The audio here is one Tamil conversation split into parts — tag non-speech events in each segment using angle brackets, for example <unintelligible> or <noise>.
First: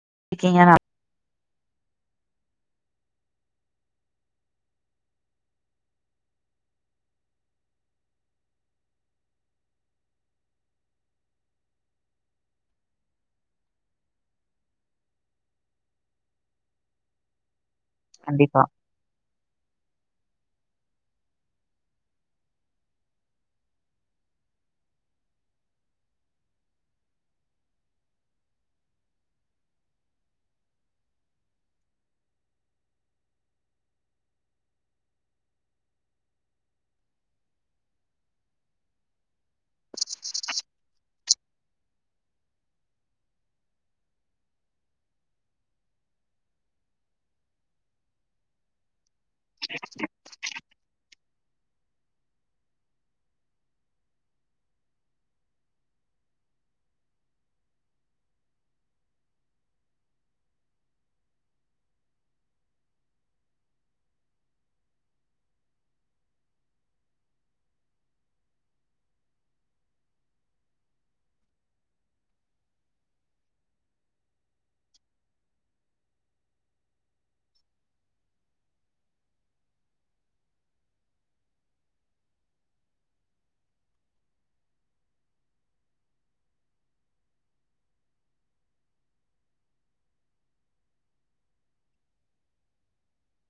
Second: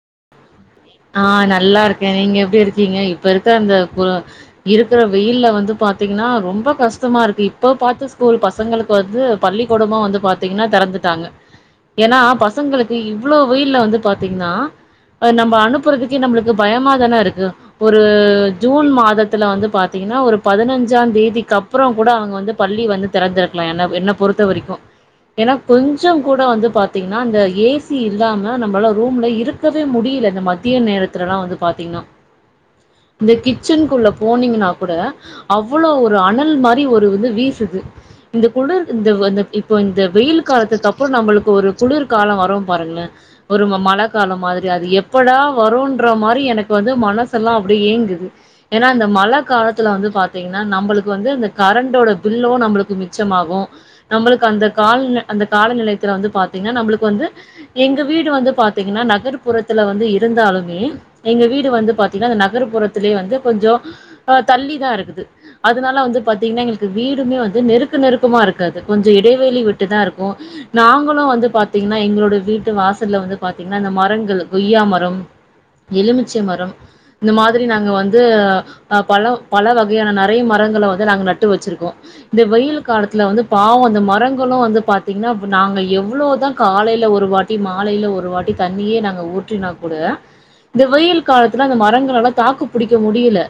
<unintelligible> ஆஹ் நல்லா இருக்கே நீங்க எப்டி இருக்கீங்க இப்ப இருக்கற அந்த குள இருக்கிற வெயில்ல வந்து பாத்தீங்னா ரொம்ப கஷ்டமா இருக்கு இப்ப பாத்து ஸ்கூல் பசங்களுக்கு வந்து பள்ளிக்கூடமாவந்து பாத்தீங்னா தெறந்துட்டாங்க ஏன்னா ஹா பசங்களுக்கு இவ்ளோ வெயில்லவந்து பாத்தீங்னா நம்ம அனுப் அனுப்றதுக்கு நம்ளுக்கு பயமா தானே இருக்கு ஒரு கண்டிப்பா ஜூன் மாதத்துல வந்து பாத்தீங்கன்னா ஒரு பதினஞ்சாந்தேதிக்கு அப்புறம் கூட அவங்கவந்து பள்ளி வந்து தெறந்திருக்கலாம் என்ன என்ன பொறுத்தவரிக்கும் ஏன்னா கொஞ்சம் கூட வந்து பாத்தீங்கனா இந்த ஏ சி இல்லாம நம்மளால ரூம்ல இருக்கவேமுடியல இந்தமா மதிய நேரத்துலலாம்‌ வந்து பாத்தீங்னா இந்த கிச்சன்குள்ள போனீங்கன்னா கூட அவ்ளோ ஒரு அனல் மாரி ஒரு இது வீசுது இந்தகுளிர் இந்த இப்ப இந்த வெயில் காலத்துக்கப்புறம் நம்மளுக்கு ஒரு குளிர்காலம் வரும் பாருங்களேன் ஒரு மழகாலம் மாதிரி அது எப்படா வருன்றமாரி எனக்குவந்து மனசெல்லாம் அப்டியேங்குது ஏன்னா இந்த மழகாலத்துல வந்து பாத்தீங்னா நம்மளுக்கு இதுவந்து இந்த கரன்டோட பில்லும் நம்மளுக்கு மிச்சமாகும். நம்மளுக்கு அந்தகால்ல அந்தகால நிலையத்துல வந்து பாத்தீங்கனா நம்ளுக்குவந்து எங்க வீடு வந்து பாத்தீங்னா நகர்பபுறத்துலவந்து இருந்தாலுமே எங்க வீடு வந்து பாத்தீனா இந்த நகர்ப்புறத்திலே வந்து கொஞ்சம் தள்ளிதான் இருக்குது. அதுனால வந்து பாத்தீங்னா எங்களுக்கு வீடுமே வந்து நெருக்க நெருக்கமா இருக்காது கொஞ்சம் இடைவெளி விட்டுதான் இருக்கும் நாங்களும் வந்து பாத்தீங்னா எங்களோட வீட்டு வாசல வந்து பாத்தீங்னா இந்த மரங்களும் கொய்யாமர மரம் எலுமிச்சை மரம் இந்த மாதிரி நாங்க வந்து பல பலவகையான நெறைய மரங்கள வந்து நாங்க நட்டுவச்சிருக்கோம் இந்த வெயில் காலத்துல வந்து பாவம் அந்த மரங்களும் வந்து பாத்தீங்ன்னா நாங்க எவ்ளவுதான் காலைல ஒருவாட்டி மாலையில ஒருவாட்டி தண்ணியே நாங்க ஊற்றினா கூட இந்த வெயில் காலத்துல அந்த மரங்கள்லால தாக்கு புடிக்கமுடியல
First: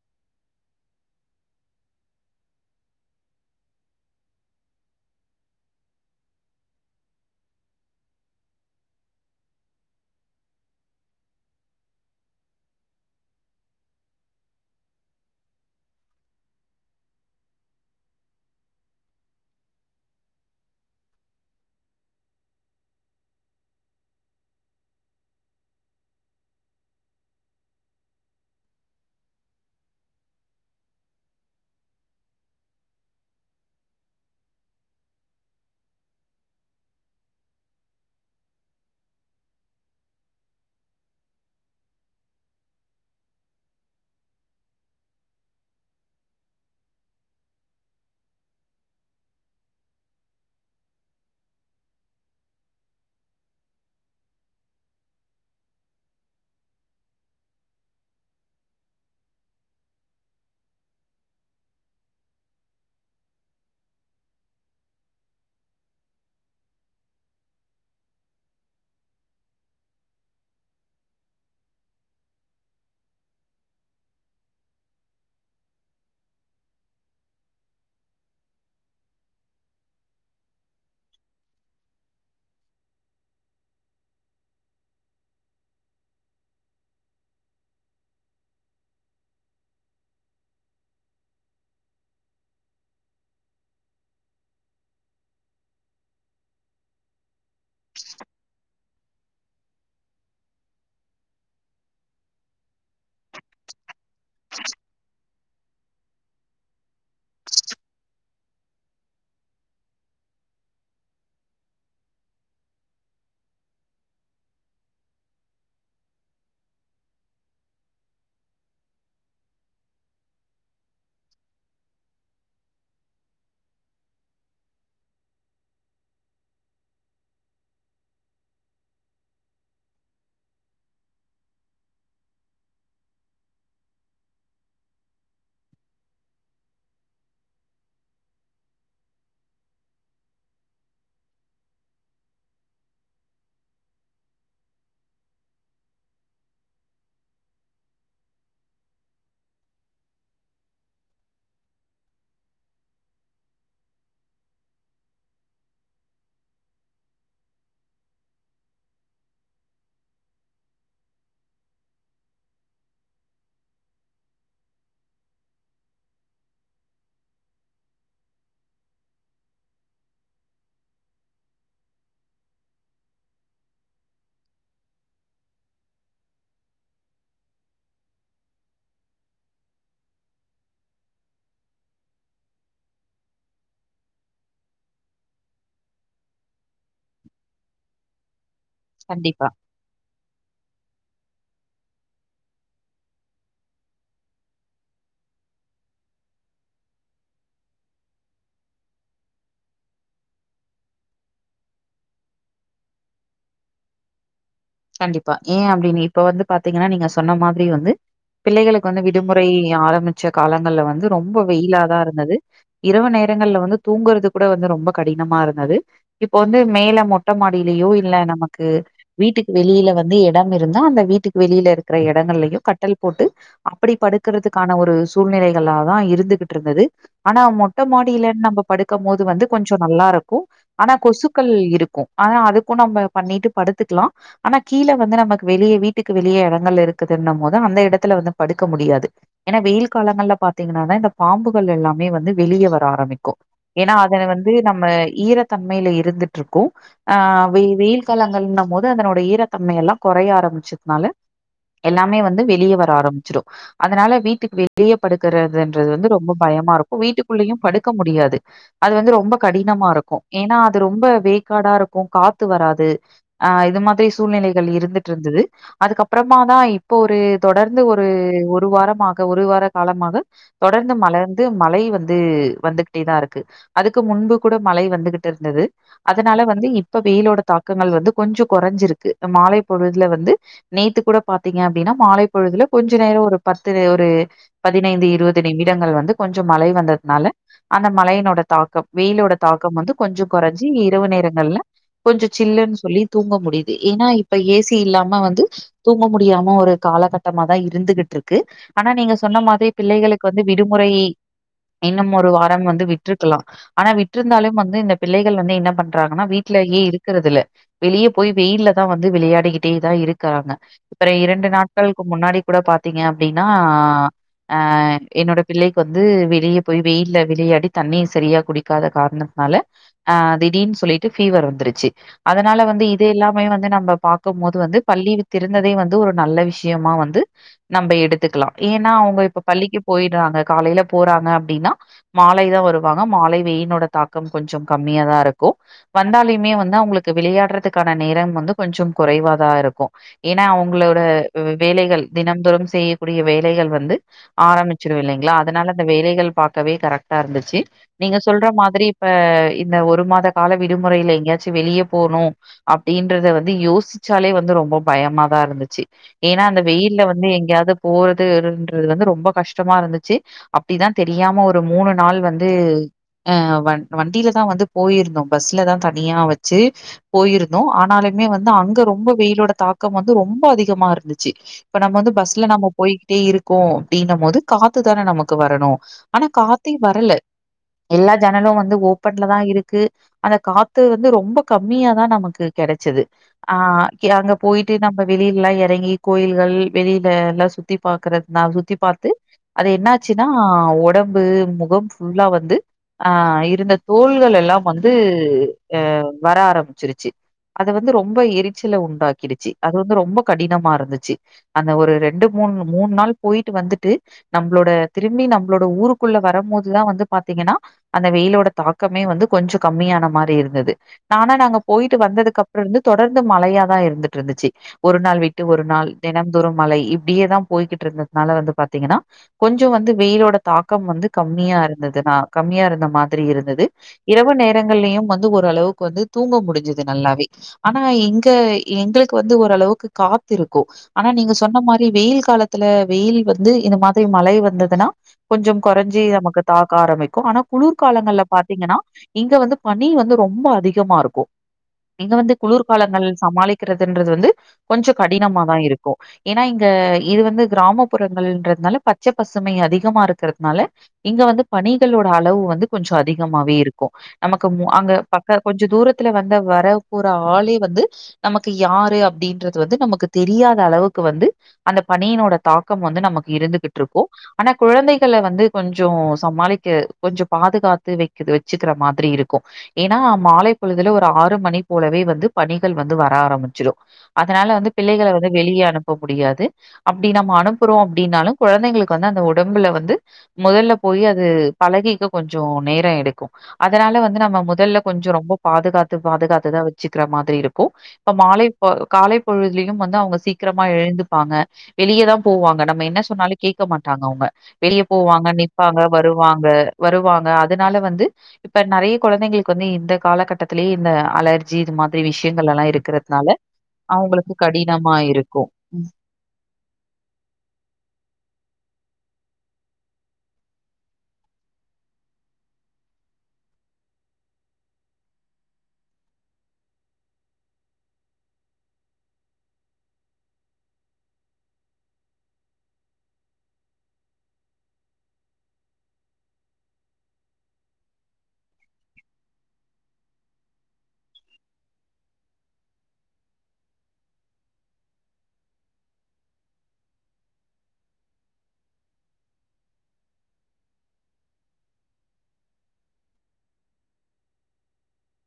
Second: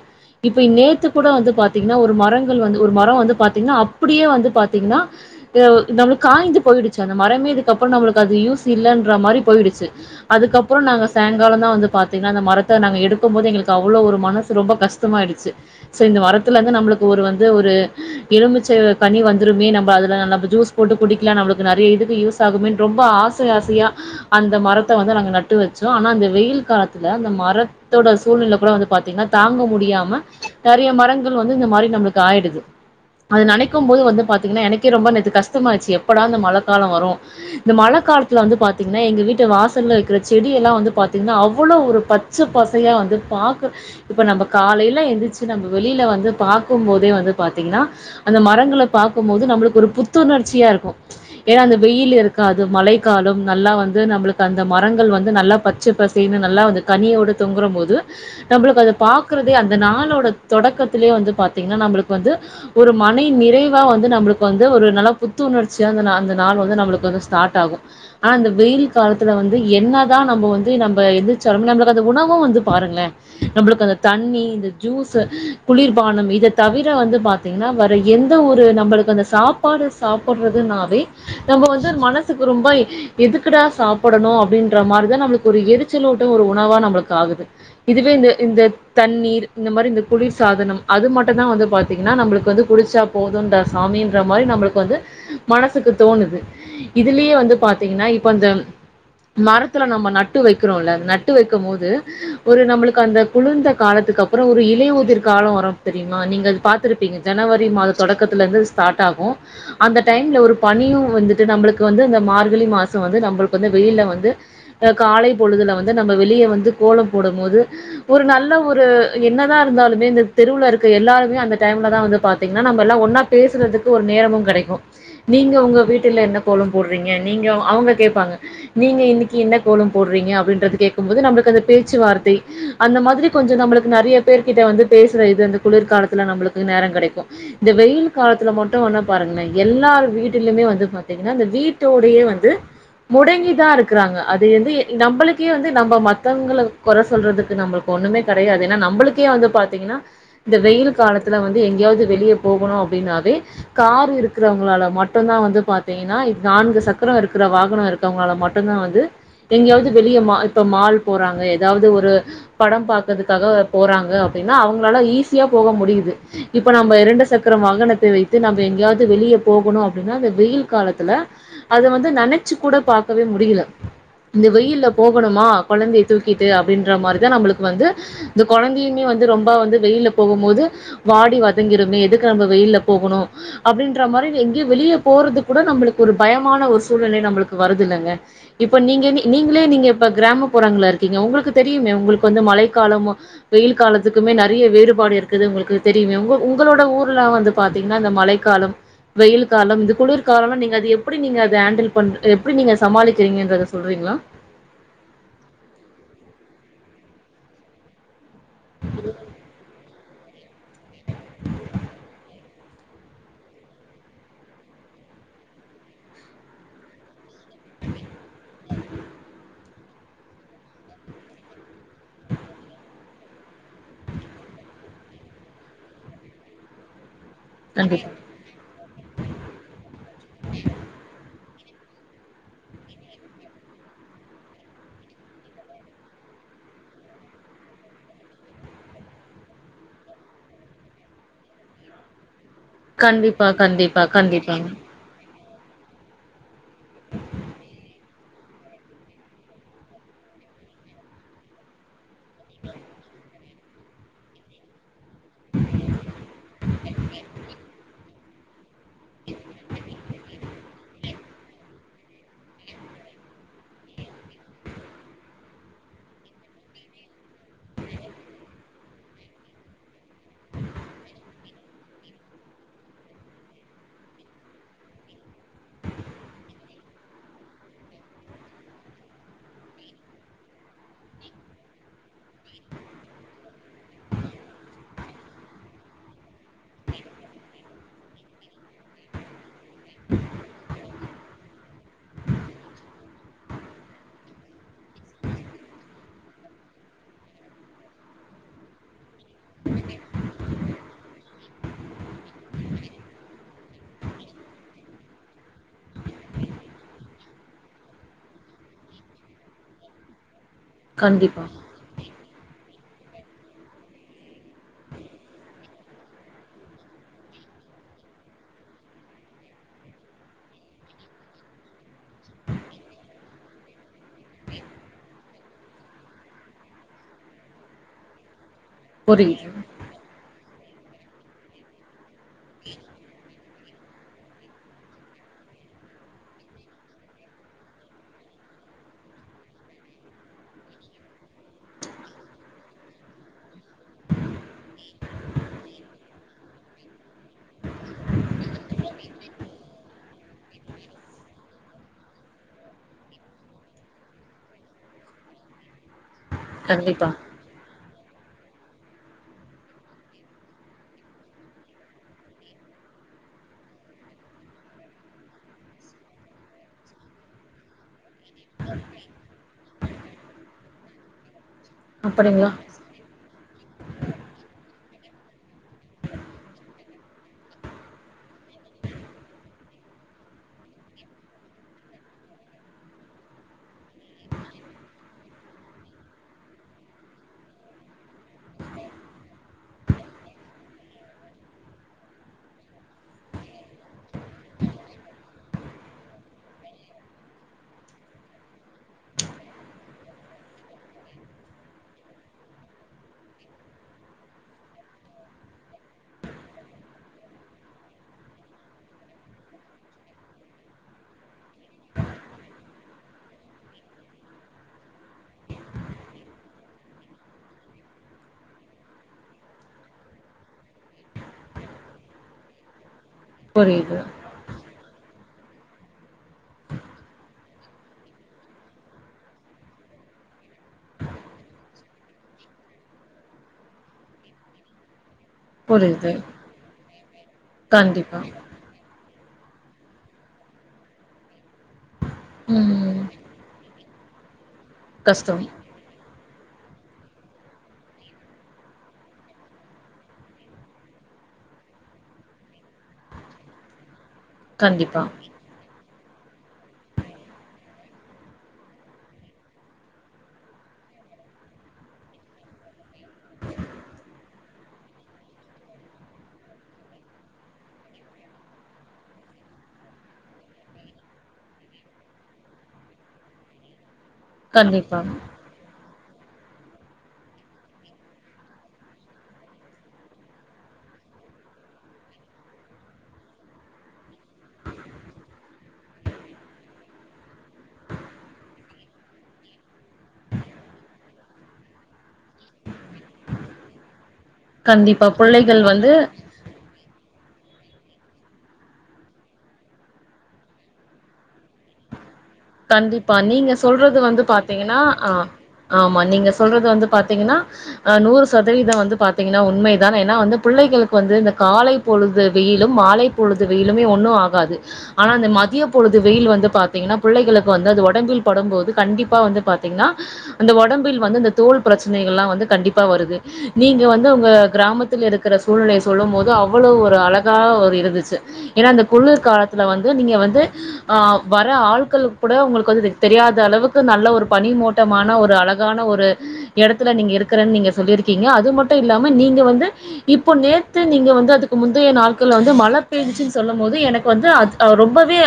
இப்ப நேத்து கூட வந்து பாத்தீங்ன்னா ஒரு மரங்கள் வந்து ஒரு மரம் வந்து பாத்தீங்கன்னா அப்படியே வந்து பாத்தீங்கன்னா நம்மளுக்கு காய்ந்து போயிடுச்சு அந்த மரமே இதுக்கப்புறம் நம்மலுக்கு அது யூஸ் இல்லன்ற மாரி போயிடுச்சு அதுக்கப்புறம் நாங்க சாயங்காலந்தான் வந்து பாத்தீங்கன்னா அந்த மரத்த நாங்கள் எடுக்கும் போதே எங்களுக்கு அவ்ளோ ஒரு மனசு ரொம்ப கஷ்டமாயிடுச்சு செர் இந்த மரத்துலருந்து நம்மளுக்கு ஒரு வந்து ஒரு எலுமிச்ச கனிவந்துருமே நம்ம அதுல நம்ம ஜூஸ் போட்டு குடிக்கலாம் நம்மளுக்கு நெறைய இதுக்கு யூஸ் ஆகுமே ரொம்ப ஆசை ஆசையாக அந்த மரத்த வந்து நாங்க நட்டு வச்சோம் ஆக்சுவலா ஆன இந்த வெயில் காலத்துல அந்த மரத்தோட சூழ்நிலைகூட வந்து பாத்தீங்கன்னா தாங்க முடியாம நெறைய மரங்கள் வந்து இந்த மாரி நம்மளுக்கு ஆயிடுது அது நெனைக்கும் போது வந்து பாத்தீங்கன்னா எனக்கே ரொம்ப நேத்து கஷ்டமாயிடுச்சு எப்படா அந்த மழ காலம் வரும் இந்த மழ காலத்துல வந்து பாத்தீங்கன்னா எங்க வீட்டு வாசல்ல வைக்கிற செடி செடி எல்லாம் வந்து பாத்தீங்கன்னா அவ்ளோ ஒரு பச்ச பசையா வந்து பாக்ற இப்ப நம்ம காலைல எந்திரிச்சு நம்ம வெளியில வந்து பாக்கும் போதே வந்து பாத்தீங்கன்னா அந்த மரங்கள பாக்கும்போது நம்மளுக்கு ஒரு புத்துணர்ச்சியா இருக்கும் ஏன்னா அந்த வெயில் இருக்காது மழை காலம் நல்லா வந்து நம்மளுக்கு அந்த மரங்கள் வந்து நல்லா பச்ச பசேருன்னு நல்லா வந்து கனியோட தொங்கரபோது நம்லுக்கத பாக்குறதே அந்த நாளோட தொடக்கத்துலே வந்து பாத்தீங்ன்னா நம்மளுக்கு வந்து ஒரு மனை நிறைவா வந்து நம்ளுக்கு வந்து ஒரு நல்லா புத்துணர்ச்சியா அந்தநாள் அந்தநாள் வந்து நம்மளுக்கு வந்து ஸ்டார்ட் ஆகும் ஆனா அந்த வெயில் காலத்துல வந்து என்ன இதா நம்மவந்து நம்ம <unintelligible> உணவும் வந்து பாருங்களேள் நம்மளுக்கு அந்த தண்ணி இந்த ஜூஸ்சு குளிர்பானம் இததவிர வந்து பாத்தீங்கன்னா வர எந்த ஒரு நம்மளுக்கு அந்த சாப்பாடு சாப்படுறதுனாவே நம்ம வந்து மனசுக்கு ரொம்ப எதுக்குடா சாப்படணும் அப்டின் இருக்குறமாரி தான் நம்மளுக்கு ஒரு எரிச்சலோட்ட ஒரு உணவா நம்மளுக்கு ஆகுது. இதுவே இந்த இந்த தண்ணீர் இந்த மாரி இந்த குளிர்சாதனம் அது மட்டும்தான் வந்து பாத்தீங்கன்னா நம்மளுக்கு வந்து குடிச்சாபோதுன்டா சாமியின்றமாரி நம்மளுக்கு வந்து மனசுக்கு தோணுது இதுலயே வந்து பாத்தீங்கன்னா இப்ப அந்தம் மரத்துல நம்ம நட்டு வைக்கிறோல நட்டு வைக்கும் போது ஒரு நம்மளுக்கு அந்த குலுந்த காலத்துக்கு அப்புறம் ஒரு இலையுதிர் காலம் வரும் தெரியுமா நீங்க அது பாத்திருப்பீங்க ஜனவரி மாத தொடக்கத்துல இருந்து ஸ்டார்ட் ஆகும் அந்த டைம்ல ஒரு பனியும் வந்துட்டு நம்மளுக்கு வந்து அந்த மார்கழி மாசம் வந்து நம்மளுக்கு வந்து வெளில வந் து காலை பொழுதுல வந்து நம்ம வெளிய வந்து கோலம் போடும்போது ஒரு நல்ல ஒரு என்னதான் இருந்தாலுமே இந்த தெருவுல இருக்க எல்லாருமே அந்த டைம்ல தான் வந்து பாத்தீங்கன்னா நம்ம எல்லாம் ஒன்னா பேசுறதுக்கு ஒரு நேரமும் கெடைக்கும். நீங்க உங்க வீட்டுல என்ன கோலம் போடுறீங்க நீங்க அவுங்க கேப்பாங்க நீங்க இ இன்னைக்கு என்ன கோலம் போடுறீங்க அப்படிங்கறத கேட்கும்போது நம்மளுக்கு அந்த பேச்சுவார்த்தை, அந்த மாரி கொஞ்சம் நம்மளுக்கு நெறைய பேர்கிட்ட வந்து பேசுற இது இந்த குளிர் காலத்துல நம்மளுக்கு நேரம் கெடைக்கும் இந்த வெயில் காலத்துல மட்டும் வேணா பாருங்களேன் எல்லார் வீட்டிலுமே வந்து பாத்தீங்கன்னா இந்த வீட்டோடயே வந்து முடங்கித்தான் இரு க்கறாங்க அத வந்து நம்மளுக்கே வந்து நம்ம மத்தவங்கள கொற சொல்றதுக்கு நம்மளுக்கு ஒண்ணுமே கெடையாது ஏன்னா நம்மளுக்கே வந்து பாத்தீங்கன்னா இந்த வெயில் காலத்துல வந்து எங்கேயாவ்து வெளியே போகணு அப்டின்னாவே கார் இருக்கிறவங்களால மட்டும்தா வந்து பாத்தீங்கன்னா இந்த நான்கு சக்கரம் இருக்கிற வாகனம் இருக்கிறவங்களால ம ட்டுதா வந்து எங்கியாவது வெளியே மா இப்ப மால் போறாங்க ஏதாவ்து ஒரு படம் பாக்கிறதுக்காக போறாங்க அப்டின்னா அவுங்களால ஈஸியா போக முடியுது இப்ப நம்ம இரண்டு சக்கர வாகனத்த வைத்து நம்ம எங்கேயாவது வெளியே போகணு அப்டின்னா இந்த வெய்யில் காலத்துல அது வந்து நெனைச்சு கூட பாக்கவே மு டியில இந்த வெய்யில்ல போகணுமா கொழந்தைய தூக்கிட்டு அப்டின்ற மாரிதா நம்மளுக்கு வந்து இந்த கொழந்தையுமே வந்து ரொம்ப வந்து வெய்யில்ல போகும்போது வாடி வதங்கிருமே எதுக்கு நம்ம வெய்யில்ல போகணு அப்டின்ற மாரி எங்கேயு வெளிய போறதுக்கூட நம்மளுக்கு ஒரு பயமான ஒரு சூழ்நெலை நம்மளுக்கு வருது இல்லங்க இப்போ நீங்க நீ கண்டிப்பா நீங்களே நீங்க இப்ப கிராமப்புறங்கள்ல இருக் க்கீங்க உங்களுக்கு தெரியுமே உங்களுக்கு வந்து மழைக்கால வெய்யிலு காலத்துக்குமே நெறைய வேறுபாடு இருக்குது உங்களுக்கு தெரியுமே உங்க உங்களோட ஊருல வந்து பாத்தீங்கன்னா இந்த மழைக்கால வெயில் காலம் இந்த குளுர் காலம்லா நீங்க அது எப்டி நீங்க அத ஹேண்டில் பண் எப்டி நீங்க சமாளிக் கிறீங்கங்கறத சொல்றீங்களா கண்டிப்பா ஏன் அப்டின்னு இப்ப வந்து பாத்தீங்கன்னா நீங்க சொன்ன மாத்ரி வந்து பிள்ளைகளுக்கு வந்து விடுமுறை ஆரம்மி ச்ச காலங்கள்ல வந்து ரொம்ப வெயிலாதா இருந்தது இரவு நேரங்கள்ல வந்து தூங்குறது கூட வந்து ரொம்ப கடினமா இருந்தது இப்ப வந்து மேல மொட்ட மாடியிலயோ இல்ல நமக்கு வீட்டுக் வெளியில வந்து எடம் இருந்தா அந்த வீட்டுக்கு வெளியில இருக்கிற எடங்கள்லையு கட்டில் போட்டு அப்டி படுக்கிறதுக்கான ஒரு சூழ்நெலைகளாதா இருந்துகிட்டு இருந்தது ஆனா மொட்ட கண்டிப்பா மாடியில நம்ம படுக்கும்போது வந்து கொஞ்சோ நல்லா இருக்கு ஆனா கொசு க்க இருக்கு ஆனா அதுக்கு நம்ம பண்ணிட்டு படுத்துக்லா ஆனா கீழ வந்து நமக்கு வெளிய வீட்டுக்கு வெளியே எடங்கள் இருக்குதுன்னும்போது அந்த எடத்துல வந்து படுக்க முடியாது ஏன்னா வெயில் காலங்கள்ல பாத்தீங்ன்னாதா இந்த பாம்புகள் எல்லாமே வந்து வெளிய வர ஆரம்பிக்கு கண்டிப்பா ஏன்னா கண்டிப்பா அத வந்து கண்டிப்பாங்க நம்ம ஈரத் தன்மையில இருந்துட்டு இருக்கு ஆஹ் வெய் வெயில் காலங்கள்னும் போது அதனுடைய ஈ ரத்தன்மை எல்லா கொறைய ஆரம்பிச்சதுனால எல்லாமே வந்து வெளியே வர ஆரம்பிச்சுரு அதனால வீட்டுக்கு வெளிய படுக்குறதுன்றது வந்து ரொம்ப பயமா இருக்கு வீட்டுக்குள்ளயு படுக்க முடியாது அது வந்து ரொம்ப கடினமா இருக்கு ஏன்னா அது ரொம்ப வேக்காடாருக்கு காத்து வராது அ இது மாதிரி சூழ்நிலைகள் இருந்துட்டு இருந்தது அதுக்கப்புறமா தா இப்போ ஒரு தொடர்ந்து ஒரு ஒரு வாரமாக ஒரு வார காலமாக தொடர்ந்து மலர்ந்து மழை வந்து வந்துகிட்டேதா இருக்கு அதுக்கு முன்பு கூட மழை வந்துகிட்டு இருந்தது அதனால வந்து இப்ப வெயிலோட தாக்கங்கள் வந்து கொஞ்சோ குறைஞ்சிரு க்கு மாலை பொழுதுல வந்து நேத்து கூட பாத்தீங்க அப்டின்னா மாலை பொழுதுல கொஞ்ச நேரோ ஒரு பத்து ஒரு பதினைந்து இருபது நிமிடங்கள் வந்து கொஞ்சோ மழை வந்ததுனால அந்த மழையினோட தாக்கம் வெயிலோட தாக்கம் வந்து கொஞ்சோ கொறைஞ்சி இரவு நேரங்கள்ல கொஞ்சோ சில்லுன்னு சொல்லி தூங்க முடியுது ஏன்னா இப்ப ஏசி இல்லாம வந்து தூங்க முடியாம ஒரு காலகட்டமாதா இருந்துகிட்டுருக்கு ஆனா நீங்க சொன்ன மாதிரி பிள்ளைகளுக்கு வந்து விடுமுறை இ இன்னும் ஒரு வாரம் வந்து விட்டுருக்கலா ஆனா விட்டுருந்தாலும் வந்து இந்த பிள்ளைகள் வந்து என்ன பண்றாங்கன்னா வீட்டுலயே இருக்குறதுல்ல வெளியே போய் வெயில்ல தா வந்து விளையாடிக்கிட்டே தா இருக்கறாங்க இப்பற கண்டிப்பா இரண்டு நாட்களுக்கு முன்னாடி கூட பா த்தீங்க அப்டின்னா அ என்னோட பிள்ளைக் கு வந்து வெளியே போய் வெயில்ல விளையாடி தண்ணீர் சரியா குடிக்காத காரணத்னால அ திடீர்னு சொல்லிட்டு ஃபீவர் வந்துருச்சு அதனால வந்து இப் இது எல்லாமே வந்து நம்ப பாக்கும்போது வந்து பள்ளிகள் திறந்ததே வந்து ஒரு நல்ல விஷ்யமா வந்து நம்ப எடுத்துக்கலா ஏன்னா அவுங்க இப்ப புரியுது பள்ளிக்கு போயிர்றாங்க காலையில போறாங்க அப்டின்னா மாலை தா வருவாங்க மாலை வெயில் லோட தாக்கம் கொஞ்சோ கம்மியாக தா இருக்கு வந்தாலையுமே வந்து அவுங்களுக்கு விளையாடுறதுக் க்கான நேரம் வந்து கொஞ்சோ குறைவாதா இருக்கு ஏன்னா அவுங்களோட வேலைகள் தினம்தோறும் செய்யக்கூடிய வேலைகள் வந்து ஆரம்பிச்சிடும் இல்லைங்ளா அதனால அந்த வேலைகள் பாக்கவே கரெக்டா இருந்துச்சு நீங்க சொல்ற மாதிரி இப்ப இந்த ஒரு மாத கால விடுமுறையில எங்கேயாச்சு வெளியே போணு அப்டின்றத வந்து யோசிச்சாலே வந்து ரொம்ப பயமாதா இருந்துச்சு ஏன்னா அந்த வெயில்ல கண்டிப்பா வந்து எங்கேயாவது போறதுன்றது வந்து ரொம்ப கஷ்டமா இருந்துச்சு அப்டிதா தெரியாம ஒரு மூணு நாள் வந்து அ வண் வண்டிலதா வந்து போயிருந்தோ பஸ்லதா தனியா வச்சு போயிரு னோ ஆனாலுமே வந்து அங்க ரொம்ப வெயிலோட தாக்கம் வந்து ரொம்ப அதிகமா இருந்துச்சு இப்ப நம்ம வந்து பஸ்ல அப்படிங்களா நம்ம போயிகிட்டே இரு கோ அப்டின்ன மோது காத்துதான நமக்கு வரணு ஆனா காத்தே வரல எல்லா ஜன்னலு வந்து ஓப்பன்ல தா இருக்கு அந்த காத்து வந்து ரொம்போ கம்மியா தா நமக்கு து கெடச்சது ஆ கி அங்க போயிட்டு நம்ப வெளிலல்லா எறங்கி கோயில்கள் வெளில எல்லா சுத்தி பாக்குறத் நா சுத்தி பாத்து அது என்னாச்சுன்னா ஒடம்பு முகம் ஃபுல்லா வந்து ஆ இருந்த தோள்கள் எல்லா வந்து அ வர ஆரம்பிச்சிருச்சு அது வந்து ரொம்ப எரிச்சல உண்டாக்கிடுச்சு அது வந்து ரொம்ப கடினமாருந்துச்சு அந்த ஒரு ரெண்டு மூணு மூண் நாள் போயிட்டு வந்துட்டு நம்ளோட திரும்பி நம்ளோட ஊருக்குள்ள வரம் போதுதா வந்து பாத்தீங்கன்னா அந்த வெயிலோட தாக்கமே வந்து கொஞ்சொ கம்மியான மாரி இருந்தது நானா நாங்க போயிட்டு வந்ததுக் கப்ற இருந்து தொடர்ந்து மழையா தா இருந்துட்ருந்துச்சு ஒரு நாள் விட்டு ஒரு நாள் தெனம் தோறும் மழை இப்டியேதா போய்கிட்ருந்ததுனால வந்து பாத்தீங்கன்னா கொஞ்சோ வந்து வெயிலோட தாக்கம் வந்து கம்மியா இருந்தது நா கம்மியா இருந்த மா திரி இருந்தது புரியுது இரவு நேரங்கள்லியு வந்து ஓரளவுக் வந்து தூங்க முடுஞ்சது நல்லாவே ஆனா எங்க எங்களுக்கு வந்து ஓரளவுக்கு காத்திருக்கு ஆனா நீங்க சொன்ன மாரி வெயில் காலத்துல வெயில் வந்து இந்த மாதிரி மழை வந்ததுன்னா கொஞ்சம் கொறஞ்சு புரியுது நமக்கு தாக்க ஆரம்மிக்கு ஆனா குளூர் கண்டிப்பா காலங்கள்ல பாத்தீங்கன்னா இங்க வந்து பனி வந்து ரொம்ப அதிகமாருக்கு எங்க வந்து ம் குளூர்காலங்கள் சமாளிக்கிறத் துன்றது வந்து கொஞ்சோ கஷ்டம் கடினமாதா இருக்கு ஏனா இங்க இது வந்து கிராமப்புறங்கள்ன்றதுனால பச்ச பசுமை அதிகமா இருக்கறதுனால இங்க வந்து பனிகளோட அளவு வந்து கொஞ்சோ அதிகமாவே இருக்கு நமக்கு மு அங்க கண்டிப்பா பக்க கொஞ்சொ தூரத் த்துல வந்த வர ஒரு ஆளே வந்து நமக்கு யாரு அப்டீன்றது வந்து நமக்கு தெரியாத அளவுக்கு வந்து அந்த பணியினோட தாக்கம் வந்து நமக்கு இருந்துக்கிட்ருக்கு ஆனா குழந்தைகள வந்து கொஞ்சோ சமாளிக்க கொஞ்சோ பாதுகாத்து வெக்குது வெச்சுக்கிற மாதிரி இருக்கு ஏனா மாலை பொழுதுல ஒரு ஆறு மணி போலவே வந்து பணிகள் வந்து வர ஆரம்பிச்சிரு அதனால வந்து கண்டிப்பா பிள்ளைகள வந்து வெளிய அனுப் போப் முடியாது அப்டி நம்ம அனுப்புறோ அப்டின்னாலு கொழந்தைங்ளுக்கு வந்து அந்த ஒடம்புல வந்து மொதல்ல போயி அது பழகிக்க கொஞ்சோ நேர எடுக்கு அதனால வந்து நம்ம மொதல்ல கொஞ்சோ ரொம்போ பாதுகாத்து பாதுகாத் து தா வச்சுக்கிற மாதிரி இருக்கு இப்ப மாலைப்பொ காலைப்பொழுதுலியு வந்து அவுங்க சீக்ரமா எழுந்துப்பாங்க வெளியதா போவாங்க நம்ம என்ன சொன்னாலு கேக்க மாட்டாங்க அவுங்க வெளிய கண்டிப்பா போவாங்க பிள்ளைகள் நிப்பாங்க வந்து வருவாங்க வருவாங்க அது அதனால வந்து இப்ப நறைய கொழந்தைங்ளுக்கு வந்து இந்த காலகட்டத்திலேயே இந்த அல ஜி இது மாதிரி விஷ் கண்டிப்பா நீங்க சொல்றது வந்து பாத்தீங்கன்னா கடினமா ஆ இருக்கும். ம். ஆமா நீங்க சொல்றது வந்து பாத்தீங்கன்னா ஆ நூறுஸ் சதவீத வந்து பாத்தீங்கன்னா உண்மைதான் ஏனா வந்து புள்ளைகளுக்கு வந்து இந்த காலை பொழுது வெயிலு மாலை பொழுது வெயிலுமே ஒன்னு ஆகாது ஆனா இந்த மதிய பொழுது வெயில் வந்து பாத்தீங்கன்னா புள்ளைகளுக் வந்து அது ஒடம்பில் படும்போது கண்டிப்பா வந்து பாத்தீங்ன்னா அந்த ஒடம்பில் வந்து இந்த தோல் ப்ரச்னைகள்லா வந்து கண்டிப்பா வருது நீங்க வந்து உங்க கிராமத்தில் இருக்குற சூழ்நிலைய சொல்லும் போது அவ்ளோ ஒரு அழகா ஒரு இருந்துச்சு ஏனா அந்த குளிர்காலத்துல வந்து நீங்க வந்து ஆ வர ஆள் கள் கூட உங்களுக்கு வதுது தெரியாத அளவுக்கு நல்ல ஒரு பனிமூட்டமான ஒரு அழகான ஒரு எடத்துல நீங்க இருக்கிறன் நீங்க சொல்லிருக்கீங்க அது மட்டு இல்லாம நீங்க வந்து இப்போ நேத்து நீங்க வந்து அதுக்கு முந்தைய நாள்கள் வந்து மழ பேஞ்ச்சுன் சொல்லும் போது எனக்கு வந்து அத் ரொம்பவே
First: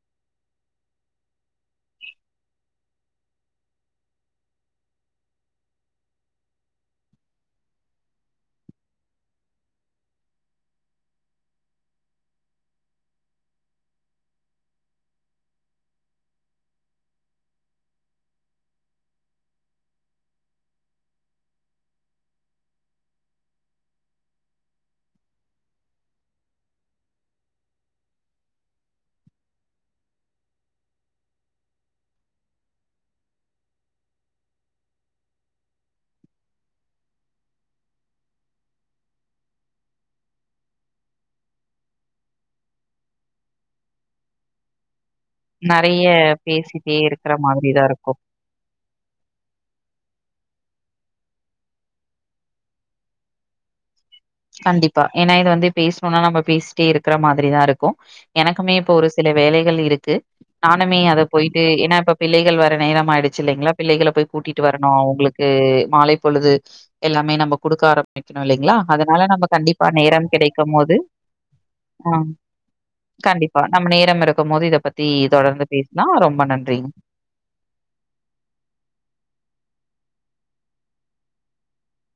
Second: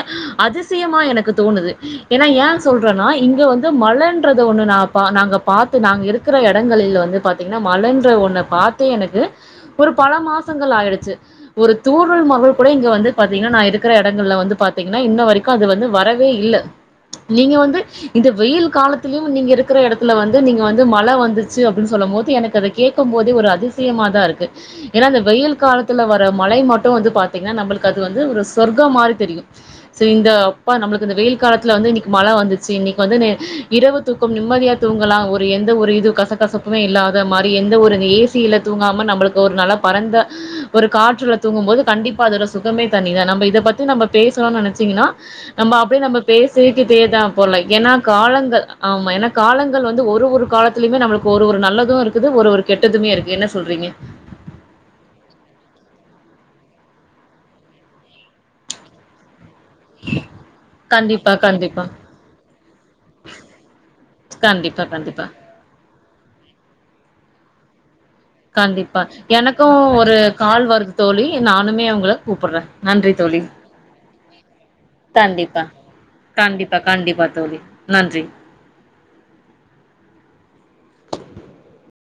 அதிசியமா எனக்கு தோணுது ஏனா ஏ சொல்றன்னா இங்க வந்து மழன்றது ஒன்ன நா பா நாங்க பாத்து நாங்க இருக்கிற எடங்களில் வந்து பாத்தீங்கன்னா மழன்ற ஒன்ன பாத்தே எனக்கு ஒரு பல மாசங்கள் ஆயிடுச்சு ஒரு தூரல் மவள் கூட இங்க வந்து பாத்தீங்கன்னா நா இருக்குற எடங்கள்ல வந்து பாத்தீங்கன்னா இன்ன வரிக்கு அது வந்து வர வே இல்ல நீங்க வந்து இது வெயில் காலத்திலியு நீங்க இருக்கிற இடத்துல வந்து நீங்க வந்து மழ வந்துச்சு அப்டின்னு சொல்லம் போது எனக்கு அத கேக்கும் போதே ஒரு அதிசயமா தா இருக்கு ஏனா அந்த வெயில் காலத்துல வர மழை மட்டு வந்து பாத்தீங்கன்னா நம்பளுக் அது வந்து ஒரு சொர்க்க மாரி தெரியு செய் இந்த அப்பா நம்ளுக் த இந்த வெயில் காலத்துல வந்து இன்னிக்கு மழ வந்துச்சு இன்னிக்கு வந்து நே இரவு தூக்கம் நிம்மதியா தூங்கலா ஒரு எந்த ஒரு இது கசக்கசப்புமே இல்லாத மாரி எந்த ஒரு ஏசியில தூங்காம நம்பளுக்கு ஒரு நல்ல பறந்த ஒரு காற்றுல தூங்கு போது கண்டிப்பா அதோட சுகமே தனி தா நம்ப இத பத்தி நம்ப பேசணுன் நெனச்சீங்னா நம்ம அப்டியே நெறைய நம்ம பேசிக்கு பேசிட்டே தே த இருக்கிற போல மாதிரி தான் ஏனா இருக்கும். காலங்கள் ஆமா ஏன காலங்கள் வந்து ஒரு ஒரு ஒரு காலத்துலியுமே நம்மளுக்கு ஒரு ஒரு நல்லது இருக்குது ஒரு ஒரு கெட்டதுமே இருக்கு என்ன சொல்றீங்க கண்டிப்பா ஏனா இது வந்து பேஸ்ணுனா நம்ப பேஸ்ட்டே இருக்கிற மாதிரிதா இருக்கு எனக்குமே இப்ப ஒரு சில வேலை கள் இருக்கு நானுமே அத கண்டிப்பா போயிட்டு கண்டிப்பா ஏனா இப்ப பிள்ளைகள் வர நேரம் ஆயிடுச்சு இல்லைங்ளா பிள்ளைகள போய் கூட்டிட்டு கண்டிப்பா வரணு கண்டிப்பா அவுங்ளுக்கு மாலைப் பொழுது எல்லாமே நம்ப குடுக்க ஆரம் வெக்கணு இல்லைங்களா ப அதனால நம்ம எனக்கு கண்டிப்பா ஒரூ நேரம் கால் வர்து கிடைக்கும்போது தோழி நானுமே ஆ. உங்கள கூப்புர்றே நன்றி தோழி கண்டிப்பா. நம்ம நேரம் இருக்கும்போது இத பத்தி கண்டிப்பா தொடர்ந்து பேசலாம். ரொம்ப நன்றி. கண்டிப்பா கண்டிப்பா தோழி நன்றி